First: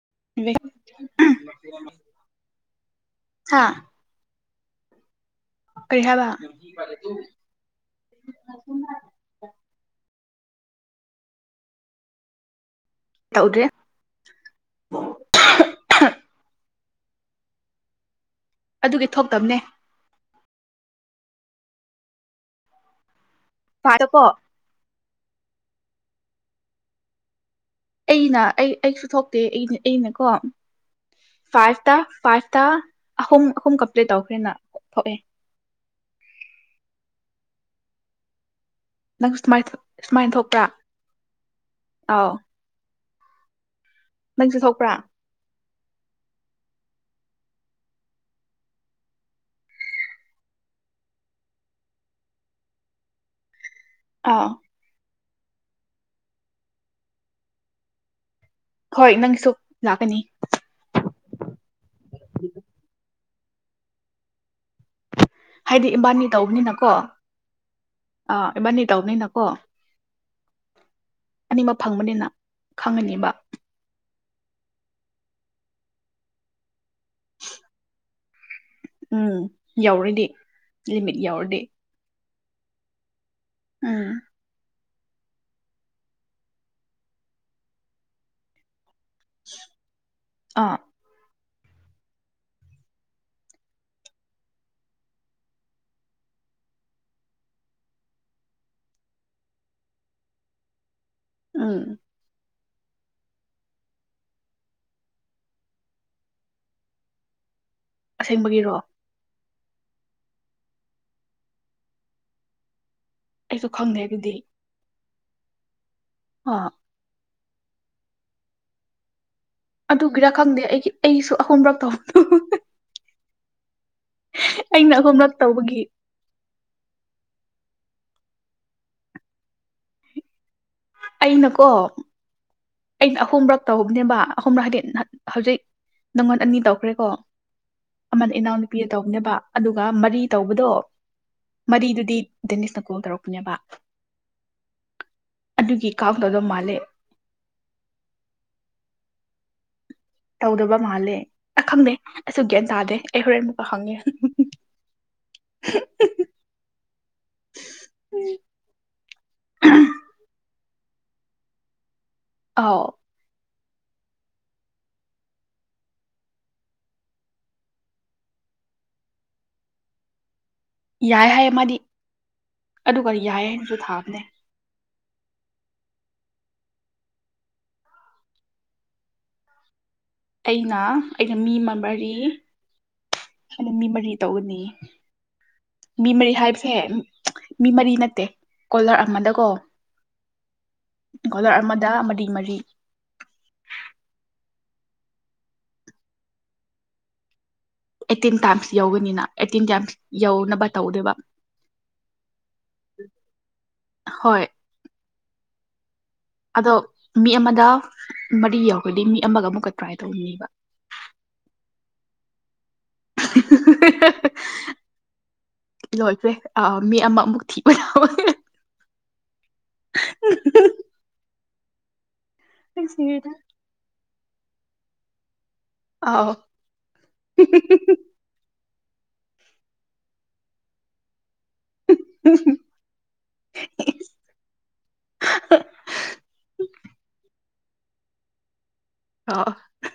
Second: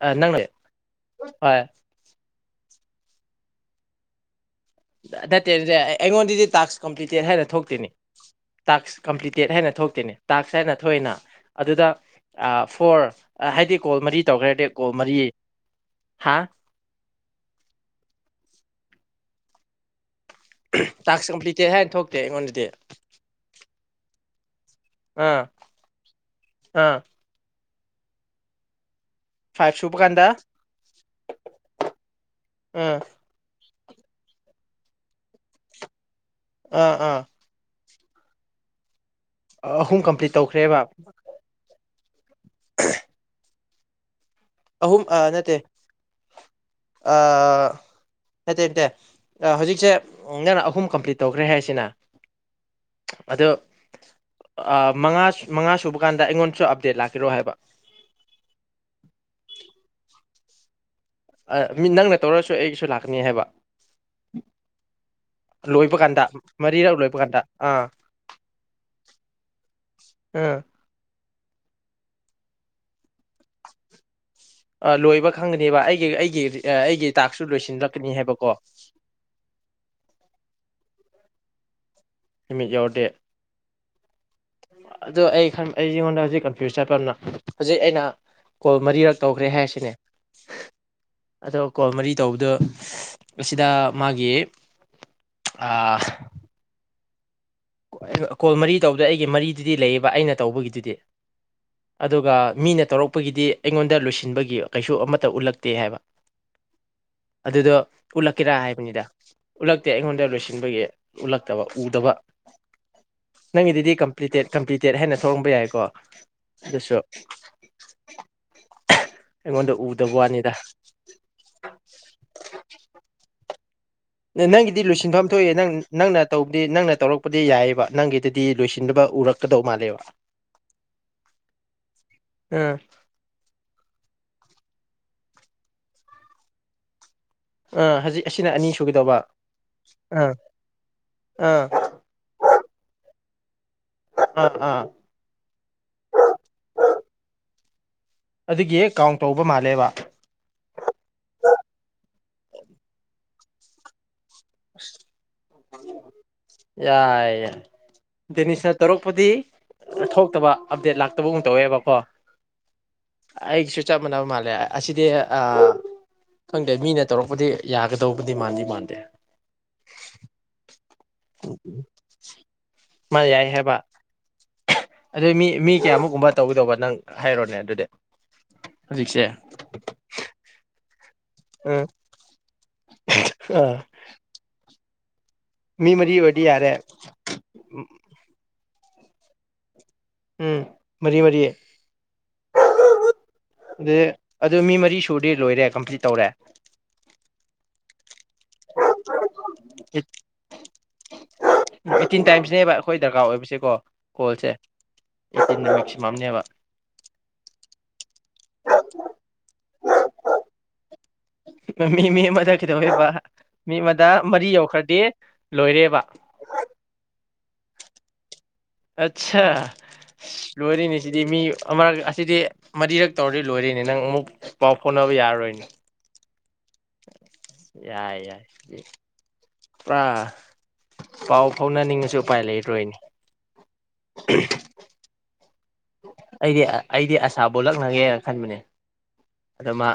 ꯅꯪꯅ ꯍꯣꯏ [unintelligible] ꯍꯥꯥ ꯅꯠꯇꯦ ꯑꯗꯨꯗꯤ ꯑꯩꯉꯣꯟꯗꯗꯤ ꯇꯥꯛꯁ ꯀꯝꯄ꯭ꯂꯤꯇꯦꯠ ꯍꯥꯏꯅ ꯊꯣꯛꯇꯦꯅꯤ ꯇꯥꯛꯁ ꯀꯝꯄ꯭ꯂꯤꯇꯦꯠ ꯍꯥꯏꯅ ꯊꯣꯛꯇꯦꯅꯦ ꯇꯥꯛ ꯁ ꯍꯥꯏꯅ ꯊꯣꯏꯅ ꯑꯗꯨꯗ ꯐꯣꯔ ꯇꯧꯗ꯭ꯔꯦ ꯍꯥꯏꯗꯤ ꯀꯣꯜ ꯃꯔꯤ ꯇꯧꯈ꯭ꯔꯗꯤ ꯀꯣꯜ ꯃꯔꯤ ꯍꯥ ꯑꯗꯨꯒꯤ ꯊꯣꯛꯇꯕꯅꯦ ꯇꯥꯛꯁ ꯀꯝꯄ꯭ꯂꯤꯇꯦ ꯍꯥꯏꯅ ꯊꯣꯛꯇꯦ ꯑꯩꯉꯣꯟꯗꯗꯤ ꯐꯔ ꯀꯣ ꯑꯥ ꯑꯥ ꯑꯩꯩꯅ ꯑꯩ ꯊꯣꯛꯇꯦ ꯑꯩꯅ ꯐꯥꯏꯚ ꯁꯨꯕ ꯀꯥꯟꯗ ꯑꯩꯅꯀꯣ ꯐꯥꯏꯚꯇ ꯐꯥꯏꯚꯇ ꯑꯥ ꯑꯍꯨꯝ ꯑꯍꯨꯝ ꯀ ꯄ꯭ꯂꯦ ꯇꯧꯈ꯭ꯔꯦꯅ ꯊꯣꯛꯑꯦ ꯑꯥ ꯑꯥ ꯅꯪ ꯁꯨ ꯑꯍꯨꯝ ꯀꯝꯄ꯭ꯂꯤꯠ ꯁꯨꯃꯥꯏꯅ ꯊꯣꯛꯄ ꯇꯧꯈ꯭ꯔꯦꯕ ꯑꯥꯎ ꯅꯪꯁꯨ ꯊꯣꯛꯄ꯭ꯔꯥ ꯑꯍꯨꯝ ꯑ ꯅꯠꯇꯦ ꯅꯠꯇꯦ ꯅꯠꯇꯦ ꯍꯧꯖꯤꯛꯁꯦ ꯅꯪꯅ ꯑꯍꯨꯝ ꯀꯝꯄ꯭ꯂꯤꯠ ꯇꯧꯈ꯭ꯔꯦ ꯍꯥꯏꯁꯤꯅ ꯑꯗꯣ ꯑꯥꯎ ꯑ ꯃꯉ ꯃꯉꯥ ꯁꯨꯕ ꯀꯥꯟꯗ ꯑꯩꯉꯣꯟꯗꯁꯨ ꯑꯞꯗꯦꯠ ꯂꯥꯛꯄꯤꯔꯣ ꯍꯥꯏꯕ ꯍꯣꯏ ꯅꯪꯁꯨ ꯂꯥꯛꯀꯅꯤ ꯑ ꯃꯤ ꯅꯪꯅ ꯇꯧꯔꯁꯨ ꯑꯩꯒꯤꯁꯨ ꯂꯥꯛꯀꯅꯤ ꯍꯥꯏꯕ ꯎꯝ ꯍꯥꯏꯗꯤ ꯏꯕꯥꯅꯤ ꯇꯧꯕꯅꯤꯅꯀꯣ ꯃꯔꯤꯔꯛ ꯂꯣꯏꯕ ꯀꯥꯟꯗ ꯑꯥ ꯑꯥ ꯏꯕꯥꯅꯤ ꯇꯧꯕꯅꯤꯅꯀꯣ ꯑ ꯑꯅꯤꯃꯛ ꯐꯪꯕꯅꯤꯅ ꯈꯪꯉꯅꯤꯕ ꯑ ꯂꯣꯏꯕ ꯈꯪꯒꯅꯦꯕ ꯑꯩꯒꯤ ꯑꯩꯒꯤ ꯑꯩꯒꯤ ꯇꯥꯛꯁꯁꯨ ꯂꯣꯏꯁꯤꯜꯂꯛꯀꯅꯤ ꯍꯥꯏꯕꯀꯣ ꯌꯥꯎꯗꯦ ꯍꯥꯏꯃꯤꯠ ꯌꯥꯎꯗꯦ ꯎꯝ ꯑꯗꯣ ꯑꯩ ꯑꯩ ꯑꯩꯉꯣꯟꯗ ꯍꯧꯖꯤꯛ ꯀꯟꯐ꯭ꯌꯨꯁ ꯆꯠꯄ ꯑꯃꯅ ꯍꯧꯖꯤꯛ ꯑꯩꯅ ꯀꯣꯜ ꯃꯔꯤꯔꯛ ꯇꯧꯈ꯭ꯔꯦ ꯍꯥꯏꯁꯤꯅꯦ ꯑꯥ ꯑꯗꯣ ꯀꯣꯜ ꯃꯔꯤ ꯇꯧꯕꯗꯨ ꯑꯁꯤꯗ ꯃꯥꯒꯤ ꯀꯣꯜ ꯃꯔꯤ ꯇꯧꯗ ꯑꯩꯒꯤ ꯃꯔꯤꯗꯨꯗꯤ ꯂꯩꯌꯦꯕ ꯑꯩꯅ ꯇꯧꯕꯒꯤꯗꯨꯗꯤ ꯎꯝ ꯑꯗꯨꯒ ꯃꯤꯅ ꯇꯧꯔꯛꯄꯒꯤꯗꯤ ꯑꯩꯉꯣꯟꯗ ꯂꯣꯏꯁꯤꯟꯕꯒꯤ ꯀꯩꯁꯨ ꯑꯃꯠꯇ ꯎꯠꯂꯛꯇꯦ ꯍꯥꯏꯕ ꯑꯗꯨꯗ ꯎꯂꯀꯤꯔ ꯍꯥꯏ ꯑꯁꯦꯡꯕꯒꯤꯔꯣ ꯄꯨ ꯏꯗ ꯎꯠꯂꯛꯇꯦ ꯑꯩꯉꯣꯟꯗ ꯂꯣꯏꯁꯤꯟꯕꯒꯤ ꯎꯠꯂꯛꯇꯕ ꯎꯗꯕ ꯑꯩꯁꯨ ꯅꯪꯒꯤꯗꯨꯗꯤ ꯈꯪꯗꯦ ꯑꯗꯨꯗꯤ ꯀꯝꯄ꯭ꯂꯤꯇꯦꯠ ꯀꯝꯄ꯭ꯂꯤꯇꯦꯠ ꯍꯥꯏꯅ ꯁꯣꯡꯕ ꯌꯥꯏꯀꯣ ꯑꯥ ꯗꯨꯁꯨ [unintelligible] ꯑꯗꯨꯒꯤꯔ ꯈꯪꯗꯦ ꯑꯩꯒꯤ ꯑꯩꯁꯨ ꯑꯍꯨꯝꯕꯛ ꯇꯧꯕꯗꯣ ꯅꯪꯒꯤꯗꯤ ꯑꯩꯅ ꯂꯣꯏꯁꯤꯟꯐꯝ ꯑꯍꯨꯝꯔꯛ ꯊꯣꯛꯑꯦ ꯅꯪ ꯇꯧꯕꯒꯤ ꯅꯪꯅ ꯇꯧꯕꯗꯤ ꯅꯪꯅ ꯇꯧꯔꯛꯄ ꯗꯤ ꯌꯥꯏꯑꯕ ꯅꯪꯒꯤꯗꯗꯤ ꯂꯣꯏꯁꯤꯟꯕ ꯎꯔꯛꯀꯗꯧ ꯃꯥꯜꯂꯦꯕ ꯑꯩꯅꯀꯣ ꯑꯥ ꯑꯩꯅ ꯑꯍꯨꯝꯕꯛ ꯇꯧꯕꯅꯦꯕ ꯑꯍꯨꯝꯔꯛꯗꯤ ꯍꯥꯏꯗꯤ ꯍꯧꯖꯤꯛ ꯅꯪꯉꯣꯟ ꯑꯅꯤ ꯇꯧꯈ꯭ꯔꯦꯀꯣ ꯑꯥ ꯍꯧꯖꯤꯛ ꯑꯃꯅ ꯑꯁꯤꯅ ꯑꯅꯤ ꯏꯅꯥꯎꯅꯨꯄꯤꯗ ꯁꯨꯒꯗꯧꯕ ꯇꯧꯕꯅꯦꯕ ꯑꯗꯨꯒ ꯃꯔꯤ ꯑꯥ ꯇꯧꯕꯗꯣ ꯑꯥ ꯃꯔꯤꯗꯨꯗꯤ ꯗꯦꯅꯤꯁꯅ ꯀꯣꯜ ꯇꯧꯔꯛ ꯅꯦꯕ ꯑꯥ ꯑꯥ ꯑꯗꯨꯒꯤ ꯀꯥꯎꯇꯣꯗꯣ ꯃꯥꯜꯂꯦ ꯑꯗꯨꯒꯤ ꯀꯥꯎꯟ ꯇꯧꯕ ꯃꯥꯜꯂꯦꯕ ꯇꯧꯗꯕ ꯃꯥꯜꯂꯦ ꯑ ꯈꯪꯗꯦ ꯑꯩꯁꯨ ꯒ꯭ꯌꯥꯟ ꯇꯥꯗꯦ ꯑꯩ ꯍꯣꯔꯦꯟ ꯑꯃꯨꯛꯀ ꯍꯪꯉꯦ ꯑꯁ ꯌꯥꯏ ꯌꯥꯏ ꯗꯦꯅꯤꯁꯅ ꯇꯧꯔꯛꯄꯗꯤ ꯊꯣꯛꯇꯕ ꯑꯞꯗꯦꯗ ꯂꯥꯛꯇꯕꯒ ꯇꯧꯋꯦꯕꯀꯣ ꯑꯥꯎ ꯑꯩꯁꯨ ꯆꯞ ꯃꯥꯟꯅꯕ ꯃꯥꯜꯂꯦ ꯑꯁꯤꯗꯤ ꯈꯪꯗꯦ ꯃꯤꯅ ꯇꯧꯔꯛꯄꯗꯤ ꯌꯥꯒꯗꯧꯕꯗꯤ ꯃꯥꯟꯗ ꯃꯥꯟꯗꯦ ꯌꯥꯏ ꯍꯥꯏꯌꯦ ꯃꯥꯗꯤ ꯑꯗꯨꯒ ꯃꯥ ꯌꯥꯏ ꯍꯥꯏꯕ ꯍꯥꯏꯅꯁꯨ ꯊꯥꯕꯅꯦ ꯑꯗꯨ ꯃꯤ ꯃꯤ ꯀꯌꯥꯃꯨꯛꯀꯨꯝꯕ ꯇꯧꯒꯗꯧꯕ ꯅꯪ ꯍꯥꯏꯔꯣꯅꯦ ꯑꯗꯨꯗꯤ ꯍꯧꯖꯤꯛꯁꯦ ꯑꯩꯅ ꯑꯩꯅ ꯃꯤ ꯑꯃ ꯎꯝ ꯃꯔꯤ ꯑꯩꯅ ꯑꯥ ꯃꯤ ꯃꯔꯤ ꯇꯧꯒꯅꯤ ꯃꯤ ꯃꯔꯤ ꯍꯥꯏꯕꯁꯦ ꯃꯤ ꯃꯔꯤ ꯅꯠꯇꯦ ꯀꯣꯂꯔ ꯑꯃꯗꯀꯣ ꯎꯝ ꯃꯔꯤ ꯃꯔꯤꯌꯦ ꯀꯣꯂꯔ ꯑꯃꯗ ꯃꯔꯤ ꯃꯔꯤ ꯑꯗꯨ ꯑꯗꯨ ꯃꯤ ꯃꯔꯤ ꯁꯨꯗꯦ ꯂꯣꯏꯔꯦ ꯀꯝꯄ꯭ꯂꯤꯠ ꯇꯧꯔꯦ ꯑꯩꯠꯇꯤꯟ ꯇꯥꯏꯝꯁ ꯌꯧꯒꯅꯤꯅ ꯑꯩꯠꯇꯤꯟ ꯇꯥꯏꯝꯁ ꯌꯧꯅꯕ ꯇꯧꯗꯦꯕ ꯑꯩꯠꯇꯤꯟ ꯇꯥꯏꯝꯁꯅꯦꯕ ꯑꯩꯈꯣꯏ ꯗꯔꯀꯥꯔ ꯍꯣꯏ ꯅꯨꯃꯤ ꯑꯗꯣ ꯃꯤ ꯑꯃꯗ ꯃꯔꯤ ꯌꯥꯎꯔꯗꯤ ꯃꯤ ꯑꯃꯒ ꯑꯃꯨꯛꯀ ꯇ꯭ꯔꯥꯏ ꯇꯧꯅꯦꯕ ꯃꯤ ꯃ ꯀꯩꯗꯧꯋꯦꯕ ꯃꯤ ꯑꯃꯗ ꯃꯔꯤ ꯌꯧꯈ꯭ꯔꯗꯤ ꯂꯣꯏꯔꯦꯕ ꯊꯕꯕ ꯑꯆꯥ ꯂꯣꯔꯤꯅꯤ ꯁꯤꯗꯤ ꯃꯤ ꯑꯣꯔ ꯁꯤꯗꯤ ꯃꯔꯤꯔꯛ ꯁꯤꯔꯦꯗ ꯇꯧꯔꯗꯤ ꯂꯣꯏꯔꯤꯅꯦ ꯅꯪ ꯑꯃꯨꯛ ꯄꯥꯎ ꯐꯥꯎꯅꯕ ꯌꯥꯔꯔꯣꯏꯅꯦ ꯑꯥꯎ ꯌꯥꯏ ꯌꯥꯏ [unintelligible] ꯄꯨꯔꯥ ꯄꯥꯎ ꯐꯥꯎꯅꯅꯤꯡꯉꯁꯨ ꯎꯄꯥꯏ ꯂꯩꯔꯣꯏꯅꯦ ꯍꯣꯂꯛꯅꯒꯦꯅ ꯈꯟꯕꯅꯦ ꯑꯥꯎ ꯑꯗ ꯃꯥ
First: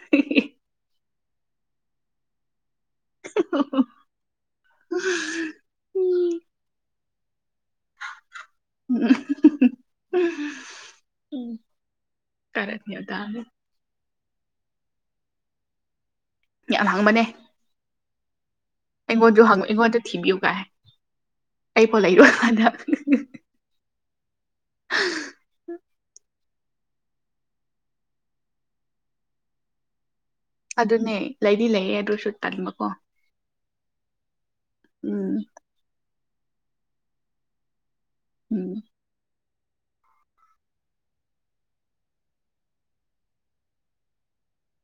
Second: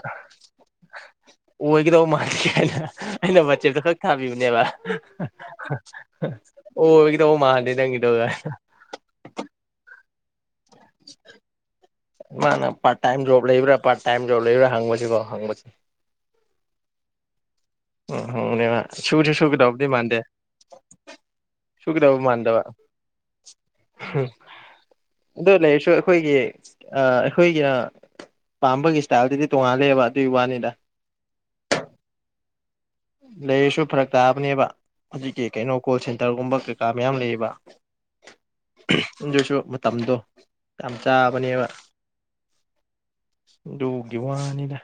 ꯑꯣꯏꯒꯧꯕ ꯃꯥꯟ [unintelligible] ꯑꯩꯅ ꯋꯥꯆꯦꯞꯇ ꯈꯛ ꯊꯥꯕꯤꯕꯅꯦꯕ ꯑꯣꯏ ꯒꯗꯕ ꯃꯥꯟꯗꯦ ꯅꯪꯒꯤꯗꯣꯅ ꯎꯝ ꯎꯝ [unintelligible] ꯃꯥꯅ ꯄꯥꯔꯇ ꯇꯥꯏꯝ ꯖꯣꯕ ꯂꯩꯕꯔꯥ ꯄꯥꯔ ꯇꯥꯏꯝ ꯖꯣꯕ ꯂꯩꯕ꯭ꯔꯥ ꯍꯪꯕꯁꯤꯀꯣ ꯍꯪꯕꯁꯦ ꯌꯥꯝ ꯍꯪꯕꯅꯦ ꯑꯝ ꯑꯩꯉꯣꯟꯁꯨ ꯍꯪꯕ ꯑꯩꯉꯣꯟꯗ ꯊꯤꯕꯤꯌꯨ ꯀꯥꯏ ꯑꯩ ꯄꯣ ꯂꯩꯔꯣꯢ ꯀꯥꯟꯗ ꯍꯝ ꯑꯗꯣ ꯎꯝ ꯂꯩꯔꯁꯨ ꯑꯩꯈꯣꯏꯒꯤ ꯑ ꯑꯩꯈꯣꯏꯒꯤ ꯑꯥ ꯄꯥꯝꯕꯒꯤ ꯁꯇꯥꯏꯜꯗꯨꯗꯤ ꯇꯣꯡꯉꯥꯂꯦꯕ ꯑꯗꯨꯅꯦ ꯂꯩꯗꯤ ꯂꯩꯌꯦ ꯑꯗꯨꯁꯨ ꯇꯟꯕꯀꯣ ꯂꯩꯌꯦꯁꯨ ꯐꯔꯛ ꯇꯥꯕꯅꯦꯕ ꯎꯝ ꯑꯗꯨꯒꯤ ꯀꯩꯩꯅꯣ ꯀꯣꯜꯁꯦꯟ ꯇꯔꯒꯨꯝꯕ ꯀꯩꯀꯥ ꯃꯌꯥꯝ ꯂꯩꯌꯦꯕ ꯎꯝ ꯑꯗꯨꯁꯨ ꯃꯇꯝꯗꯣ ꯌꯥꯝ ꯆꯥꯕꯅꯦꯕ ꯑꯗꯨꯒꯤ ꯋꯥꯅꯤꯗ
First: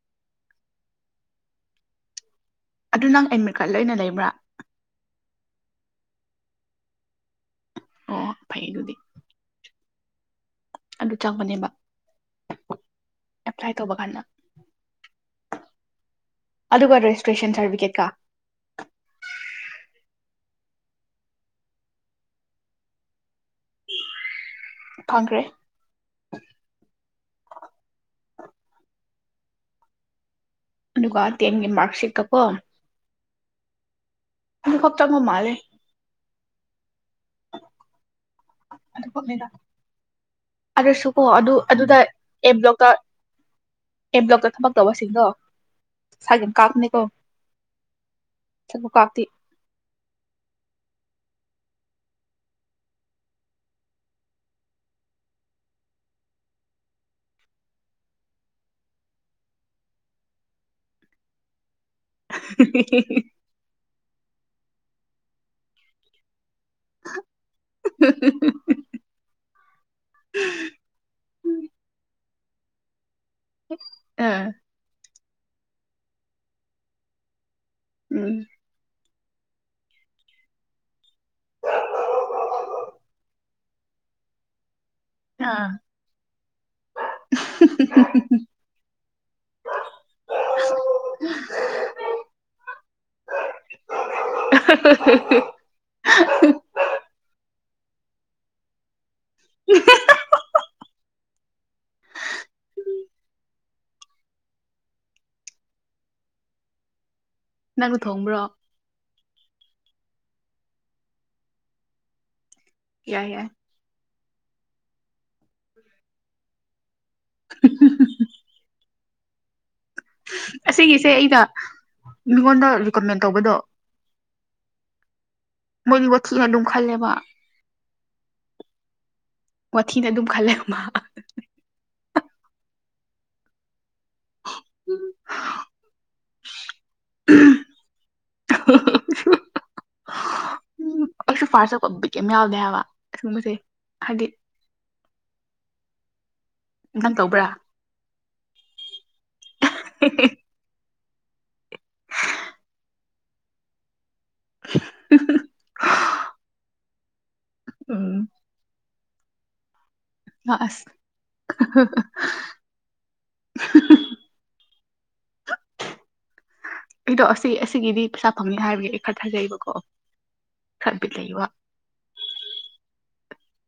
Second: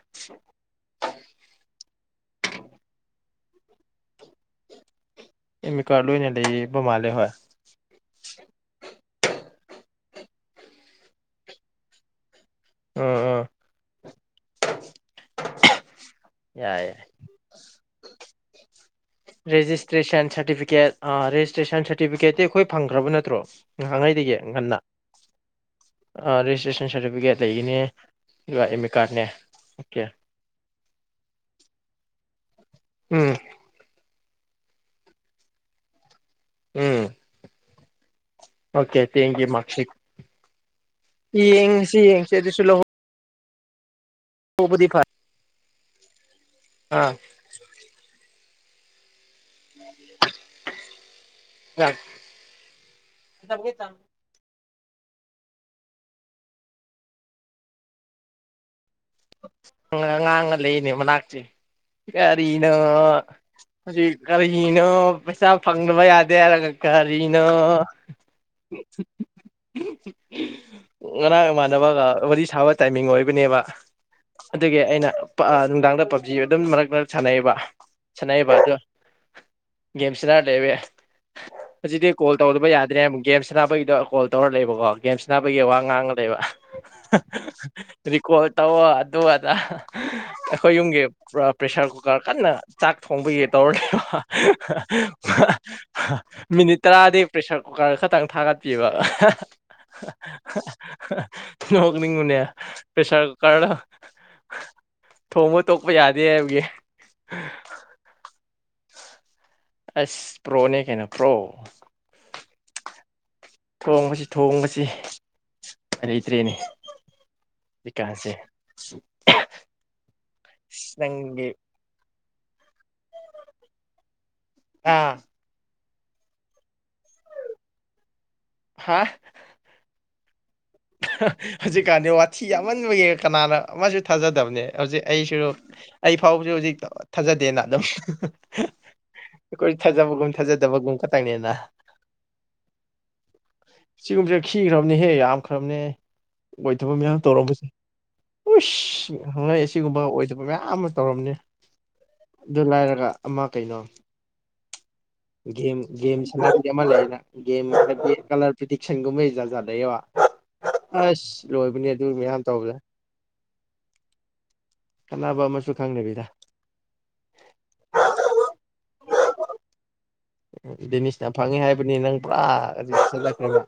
ꯑꯗꯨ ꯅꯪ ꯑꯦꯗꯃꯤꯠ ꯀꯥꯔꯗ ꯂꯣꯏꯅ ꯂꯩꯕ꯭ꯔꯥ ꯑꯦꯗꯃꯤꯠ ꯀꯥꯔꯗ ꯂꯣꯢꯅ ꯂꯩꯌꯦꯕꯥꯃꯥꯂꯦ ꯍꯣꯢ ꯑꯣ ꯑꯣ ꯐꯩ ꯑꯗꯨꯗꯤ ꯑꯗꯨ ꯆꯪꯕꯅꯦꯕ ꯑꯥ ꯑꯥ ꯑꯦꯄ꯭ꯂꯥꯏ ꯇꯧꯕ ꯀꯥꯟꯗ ꯌꯥꯏ ꯑꯗꯨꯒ ꯌꯥꯏ ꯔꯦꯖꯤꯁꯇ꯭ꯔꯦꯁꯟ ꯁꯥꯔꯇꯤꯐꯤꯀꯦꯠꯀ ꯔꯦꯁꯇ꯭ꯔꯦꯁꯟ ꯁꯔꯇꯤꯐꯤ ꯀꯦꯠ ꯑꯥ ꯔꯦꯖꯤꯁꯇ꯭ꯔꯦꯁꯟ ꯁꯥꯔꯇꯤꯐꯤꯀꯦꯠꯇꯤ ꯑꯩꯈꯣꯏ ꯐꯪꯈ꯭ꯔꯕ ꯅꯠꯇ꯭ꯔꯣ ꯅꯍꯥꯟꯒꯩꯗꯒꯤ ꯉꯟꯅ ꯐꯪꯈ꯭ꯔꯦ ꯔꯦꯖꯤꯁꯇ꯭ꯔꯦꯁꯟ ꯁꯥꯔꯇꯤꯐꯤꯀꯦꯠ ꯂꯩꯒꯤꯅꯦ ꯑꯗꯨꯒ ꯑꯦꯝꯃꯤꯠꯀꯥꯔꯗ ꯅꯦ ꯑꯣꯀꯦ ꯇ ꯌꯦꯦꯟꯒꯤ ꯃꯥꯔꯛꯁ ꯁꯤꯛꯄꯣ ꯎꯝ ꯑꯃꯝ ꯀ ꯇꯕꯣ ꯃꯥꯂꯦ ꯎꯝ ꯑꯣꯀꯦ ꯇꯦꯟꯒꯤ ꯃꯥꯔꯛꯁꯤꯠ ꯑꯗꯨꯁꯨ ꯀꯣ ꯑꯗꯨ ꯑꯗꯨꯗ ꯌꯦꯡꯁꯤ ꯌꯦꯡꯁꯤ ꯑꯦ ꯑꯗꯨꯁꯨ ꯕ꯭ꯂꯣꯛꯇ ꯑꯦꯝ ꯕ꯭ꯂꯣꯛꯇ ꯊꯕꯛ ꯂꯧꯍꯧꯕꯗꯤ ꯐꯔꯦ ꯇꯧꯕꯁꯤꯡꯗꯣ ꯁꯒꯤ ꯀꯛꯅꯤ ꯀꯣ ꯑꯥ ꯆ ꯀꯥꯇꯤ ꯌꯥ ꯉꯥꯡꯉ ꯂꯩ ꯏꯅꯦ ꯃ ꯂ ꯍꯥꯥꯛꯆ ꯀꯔꯤꯅ ꯍꯧꯖꯤꯛ ꯀꯔꯤꯅꯣ ꯄꯩꯁꯥ ꯐꯪꯗꯕ ꯌꯥꯗꯦ ꯍꯥꯏꯔꯒ ꯀꯅ ꯉꯅꯥ ꯃꯅꯕꯒ ꯋꯥꯔꯤ ꯊꯥꯕ ꯇꯥꯏꯃꯤꯡ ꯑꯣꯏ ꯕꯤꯅꯦꯕ ꯑꯥ ꯑꯗꯨꯗꯒꯤ ꯅꯨꯡꯗꯥꯡꯗ ꯄꯞꯖꯤ ꯑꯗꯨꯝ ꯃꯔꯛ ꯃꯔꯛ ꯁꯥꯟꯅꯩꯕ ꯎꯝ ꯆꯅꯒꯤꯕꯗꯨ ꯒꯦꯝ ꯁꯥꯟꯅꯔ ꯂꯩꯦꯕ ꯍꯧꯖꯤꯛꯇꯤ ꯀꯣꯜ ꯇꯧꯗꯕ ꯌꯥꯗ꯭ꯔꯦ ꯒꯦꯝ ꯁꯥꯟꯅꯕꯒꯤꯗꯣ ꯀꯣꯜ ꯇꯧꯔ ꯂꯩꯦꯕꯀꯣ ꯒꯦꯝ ꯁꯟꯅꯕꯒꯤ ꯑꯥ ꯋꯥ ꯉꯥꯡꯉ ꯂꯩꯕ ꯔꯤꯀꯣꯔꯠ ꯇꯧ ꯑꯗꯨ ꯑꯗ ꯑꯩꯈꯣꯏ ꯌꯨꯝꯒꯤ ꯄ꯭ꯔꯦꯁꯔ ꯀꯨꯀꯔ ꯀꯟꯅ ꯆꯥꯛ ꯊꯣꯡꯕꯒꯤ ꯇꯧꯔꯅꯦꯕ ꯃꯤꯅꯤꯠ ꯇꯔꯥꯗꯤ ꯄ꯭ꯔꯦꯁꯔ ꯀꯨꯀꯔ ꯈꯛꯇꯪ ꯊꯥꯒꯠꯄꯤꯕ inaudible ꯍꯅꯤꯡ ꯃꯨꯅꯌꯥ ꯄꯦꯁꯥ ꯀꯔꯅ ꯊꯣꯡꯕ ꯇꯣꯛꯄ ꯌꯥꯗꯦ ꯍꯥꯏꯕꯒꯤ ꯅꯪꯕꯨ ꯊꯣꯡꯕ꯭ꯔꯣ ꯑꯁ ꯄ꯭ꯔꯣꯅꯦ ꯀꯩꯅꯩꯅ ꯄ꯭ꯔꯣ ꯌꯥꯏ ꯌꯥꯏ ꯊꯣꯡꯕꯁꯤ ꯊꯣꯡꯕꯁꯤ ꯂꯩꯇ꯭ꯔꯦꯅꯦ ꯀꯁꯦ [inaudible] ꯑꯁꯤꯒꯤꯁꯦ ꯑꯩꯩꯅ ꯃꯤꯉꯣꯟꯗ ꯔꯤꯀꯃꯦꯟ ꯇꯧꯕꯗꯣ ꯑꯥ ꯃꯣꯏꯅꯤꯕꯨ ꯊꯤꯅ ꯑꯗꯨꯝ ꯈꯜꯂꯦꯕ ꯋꯥꯊ ꯇ ꯑꯗꯨ ꯈꯂ ꯍꯧꯖꯤꯛꯀꯥꯟꯅꯤ ꯋꯥꯊꯤ ꯌꯥꯝꯃꯟꯕꯒꯤ ꯀꯅꯥꯅ ꯑꯃꯁ ꯊꯥꯖꯗꯕꯅꯦ ꯍꯧꯖꯤꯛ ꯑꯩꯁꯨ ꯑꯩ ꯐꯥꯎꯕꯁꯨ ꯍꯧꯖꯤꯛ ꯊꯥꯖꯗꯦꯅ ꯑꯗꯨꯝ ꯑꯩꯈꯣꯏ ꯊꯥꯖꯕꯒꯨꯝ ꯊꯥꯖꯗꯕꯒꯨꯝ ꯃꯥ ꯑꯩꯁꯨ ꯈꯛꯇꯪꯅꯦꯅ ꯐꯥꯔꯁ ꯆꯠꯄ ꯕꯤꯠ ꯀꯩꯝ ꯌꯥꯎꯗꯦ ꯍꯥꯏꯕ ꯑꯁꯤꯒꯨꯝꯕꯁꯦ ꯍꯥꯏꯗꯤ ꯁꯤꯒꯨꯝꯁꯦ ꯈꯤꯈ꯭ꯔꯕꯅꯤ ꯍꯦ ꯌꯥꯝ ꯇꯝꯅꯦ ꯑꯣꯏꯊꯕ ꯅꯪ ꯃꯌꯥꯝ ꯇꯧꯕ꯭ꯔꯥ ꯇꯧꯔꯝꯕꯁꯦ ꯈꯁ ꯍꯪꯅꯩ ꯑꯁꯤꯒꯨꯝꯕ ꯑꯣꯏꯗꯕ ꯃꯌꯥꯝ ꯑꯃ ꯇꯧꯔꯝꯅꯤ ꯑꯗꯨ ꯂꯥꯏꯔꯒ ꯑꯃ ꯀꯩꯅꯣ ꯦ ꯦꯁ ꯂꯩ ꯎꯝ ꯦ ꯀꯂꯔ ꯄꯤ ꯁꯦꯡꯒꯨꯝ ꯃꯩꯖꯥꯖꯗ ꯂ ꯑꯁ ꯃꯌꯥꯝ ꯇꯧꯕꯗ ꯀꯥꯟꯅꯕ ꯑꯃꯁꯨ ꯈꯪꯗꯕꯤꯗ ꯑꯩꯗꯣ ꯑꯁꯤ ꯑꯁꯤꯒꯤꯗꯤ ꯄꯩꯁꯥ ꯐꯪꯅꯤ ꯍꯥꯏꯕꯒ ꯑꯩ ꯀꯊꯖꯩꯕꯀꯣ ꯗꯗꯤꯦꯅꯤꯁꯅ ꯐꯪꯉꯤ ꯍꯥꯏꯕꯅꯤ ꯅꯪ ꯄꯨꯔꯥ ꯎ ꯑ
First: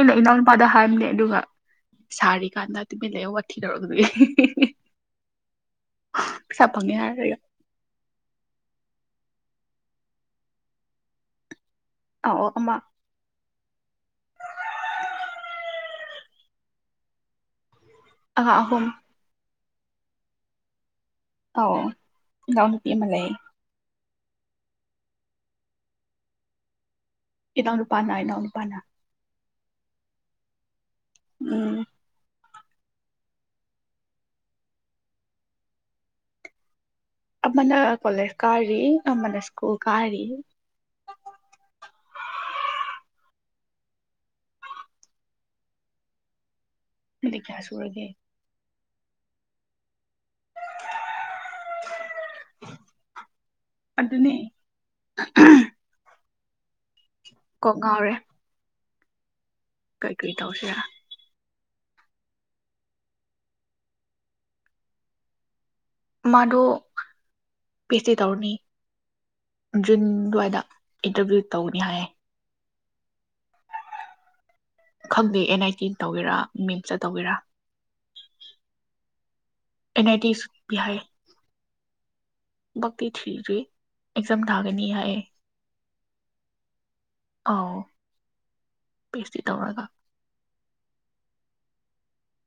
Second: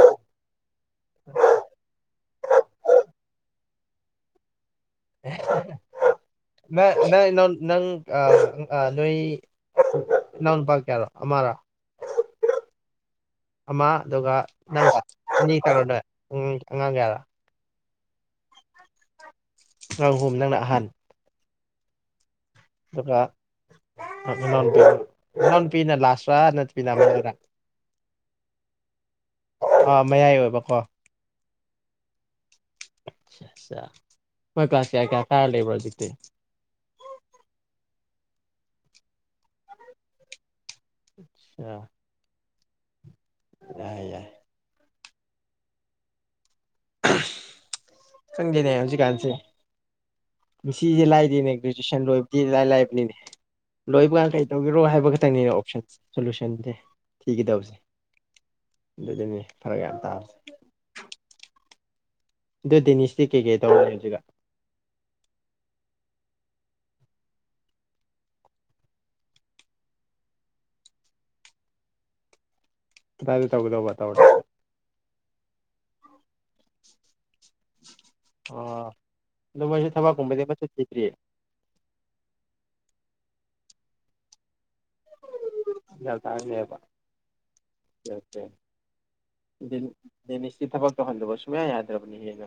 ꯏ ꯏꯅꯣꯅ ꯄꯗ ꯍꯥꯏ ꯦ ꯑꯗꯨꯒ ꯁꯥꯔꯤꯀꯥꯟꯗ ꯇꯨꯃꯤ ꯂꯩꯍ ꯋꯥ ꯊꯤꯗꯔꯗꯨ ꯍꯥꯏꯔꯒ ꯅꯪ ꯅꯪ ꯑ ꯅꯣꯏ ꯅꯎꯟ ꯄ ꯀꯔꯣ ꯑꯔ ꯑ ꯑꯃ ꯑꯃ ꯑꯗꯨꯒ ꯅꯪ ꯑꯅꯤ ꯀꯔꯗꯣꯏ ꯑꯉꯥꯡ ꯀꯌꯥꯗ ꯑ ꯍꯣꯝ ꯉꯪꯍꯣꯨꯝ ꯅꯪꯅ ꯑꯍꯥꯟ ꯑꯧ ꯉꯥꯎ ꯅꯨꯄꯤ ꯑꯃ ꯂꯩ ꯅ ꯄ ꯅꯣꯟ ꯄꯤꯅ ꯂꯥꯁ ꯅ ꯄꯤ ꯏꯈꯤꯇꯪ ꯅꯨꯄꯥꯥꯟ ꯅꯥꯏꯅꯣ ꯀꯪꯄꯅ ꯑꯥ ꯃꯌꯥꯏ ꯑꯣꯏꯕꯀꯣ ꯎꯝ ꯃꯣꯏ ꯄꯥꯁ ꯀꯌꯥ ꯀꯌꯥ ꯀꯥꯔ ꯂꯩꯕ꯭ꯔꯣꯖꯤꯦ ꯑꯃꯅ ꯀꯣꯂꯦꯖ ꯀꯥꯔꯤ ꯑꯃꯅ ꯁ꯭ꯀꯨꯜ ꯀꯥꯔꯤ ꯑꯆꯥ [unintelligible] ꯌꯥꯏ ꯌꯥꯏ ꯑꯗꯤ ꯀꯌꯥ ꯁꯨꯔꯒꯦ ꯉꯁꯦ ꯂꯥꯏꯗꯅꯦ ꯒ꯭ꯔꯦꯖꯨꯋꯦꯁꯟ ꯂꯣꯏꯕꯗꯤ ꯂꯥꯏ ꯂꯥꯏꯕꯅꯤꯅꯦ ꯂꯣꯏꯕ ꯀꯥꯟ ꯑꯗꯨꯅꯦ ꯀꯩ ꯇꯧꯒꯦꯔꯣ ꯍꯥꯏꯕ ꯈꯛꯇꯪꯅꯤꯅꯦ ꯑꯣꯞꯁꯟꯁꯦ ꯁꯣꯂꯨꯁꯟ ꯗꯦ ꯀꯉꯔꯦ ꯑꯗꯨ ꯑꯗꯨꯅꯦ ꯐꯔꯦ ꯌꯥꯔ ꯇꯥꯔꯁꯤ ꯑꯗꯨ ꯗꯤꯅꯤꯁꯇꯤ ꯀꯩꯀꯩ ꯇꯧꯔꯦ ꯍꯧꯖꯤꯛꯒ ꯃꯥꯗꯣ ꯄꯤ ꯑꯩꯆ ꯗꯤ ꯇꯧꯔꯅꯤ ꯖꯨꯟ ꯑꯗꯨꯋꯥꯏꯗ ꯏꯟꯇꯔꯚꯤꯌꯨ ꯇꯧꯅꯤ ꯍꯥꯏꯌꯦ ꯇꯥꯗꯦ ꯇꯧꯗꯇꯥ ꯈꯪꯗꯦ ꯑꯦꯟ ꯑꯥꯏ ꯇꯤ ꯇꯧꯒꯤꯔꯥ ꯃꯤꯦꯝꯁꯇ ꯇꯧꯕꯒꯤꯔꯥ ꯑꯣ ꯑ ꯃꯣꯏꯁꯨ ꯑꯦꯟ ꯑꯥꯏ ꯇꯤ ꯊꯕꯛꯀꯨꯝꯕꯗꯤ ꯃꯁꯨ ꯊꯤꯗ꯭ꯔꯤꯌꯦ ꯗꯤ ꯊꯔꯤꯦ ꯑꯦꯛꯖꯝ ꯊ ꯅꯤ ꯍꯥꯏ ꯌꯥ ꯇꯥ ꯂꯩꯕ ꯑꯥꯎ ꯄꯤ ꯑꯩꯆ ꯗꯤ ꯇꯧꯔꯒ ꯃꯤꯆ ꯊꯕꯑꯣ ꯇꯈꯗꯕꯁ ꯃ ꯌꯥꯗꯔꯕꯅꯤ ꯍꯥꯏꯅ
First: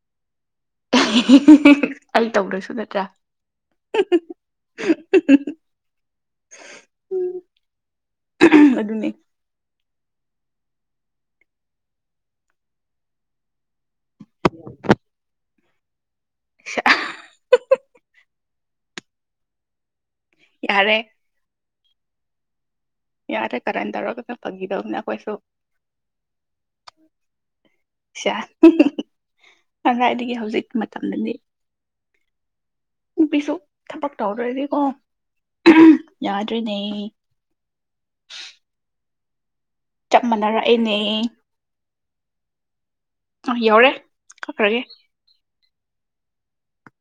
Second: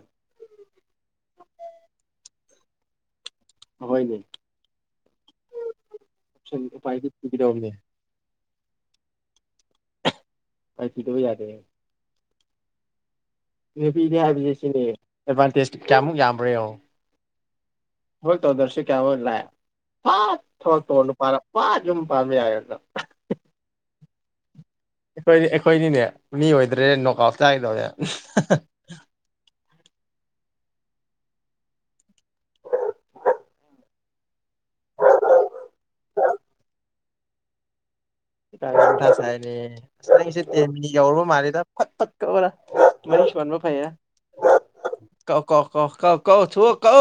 ꯑꯩ ꯇꯧꯗꯁꯨ ꯅꯠꯇ꯭ꯔꯥ ꯍꯣꯏꯅꯦꯥꯏꯗꯤꯕꯤꯗꯅꯦ ꯑꯗꯨꯅꯤ ꯐꯥꯏ ꯆꯤꯗꯕ ꯌꯥꯗ ꯅꯨꯄꯤꯅꯦ ꯍꯥꯏꯕꯁꯦ ꯁꯤꯅꯦ ꯑꯦꯗꯚꯥꯟꯇꯦꯖ ꯀꯌꯥꯃꯨꯛ ꯌꯥꯝ ꯍꯣꯔꯦꯟ ꯌꯦꯡꯉꯨ ꯇꯧꯗꯔꯁꯤ ꯀꯌꯥꯕ ꯏꯂ ꯊ ꯌꯥꯔꯦ ꯇꯅꯨꯡ ꯄꯔ ꯄꯥ ꯆꯨꯝ ꯄꯥꯝꯃꯤ ꯌꯥꯗ ꯌꯥꯔꯦ ꯀꯔꯥꯏꯟꯔꯣꯒꯗ ꯑꯩꯈꯣꯏ ꯑꯩꯈꯣꯏꯗꯤꯅꯦ ꯃꯤ ꯑꯣꯏꯗ꯭ꯔꯦ ꯅꯣꯀꯥꯎꯞ ꯆꯥꯗꯧꯔꯦ ꯀꯪꯗꯥꯥꯏꯗꯒꯤ ꯍꯧꯖꯤꯛ ꯃꯇꯝꯗꯗꯤ ꯅꯨꯄꯤꯁꯨ ꯊꯕꯛ ꯇꯧꯗ꯭ꯔꯗꯤꯀꯣ ꯌꯥꯗ꯭ꯔꯤꯅꯦ ꯊ ꯁꯥꯏꯅꯤ ꯆꯞ ꯑꯁꯁꯦ ꯇꯦꯃꯤ ꯃꯥꯟꯅꯔꯛꯑꯦꯅꯦ ꯌꯧꯨꯔꯕ ꯃꯥꯜꯂꯤꯦꯗ ꯐꯛ ꯐꯛ ꯈꯔ ꯃꯔꯤ ꯑ ꯁꯣꯟꯕ ꯐꯩꯌꯦ ꯌꯧꯔꯦ ꯀꯛꯈ꯭ꯔꯒꯦ ꯀꯛ ꯀ ꯀꯥꯎ ꯀ ꯀꯧꯊꯛ ꯀ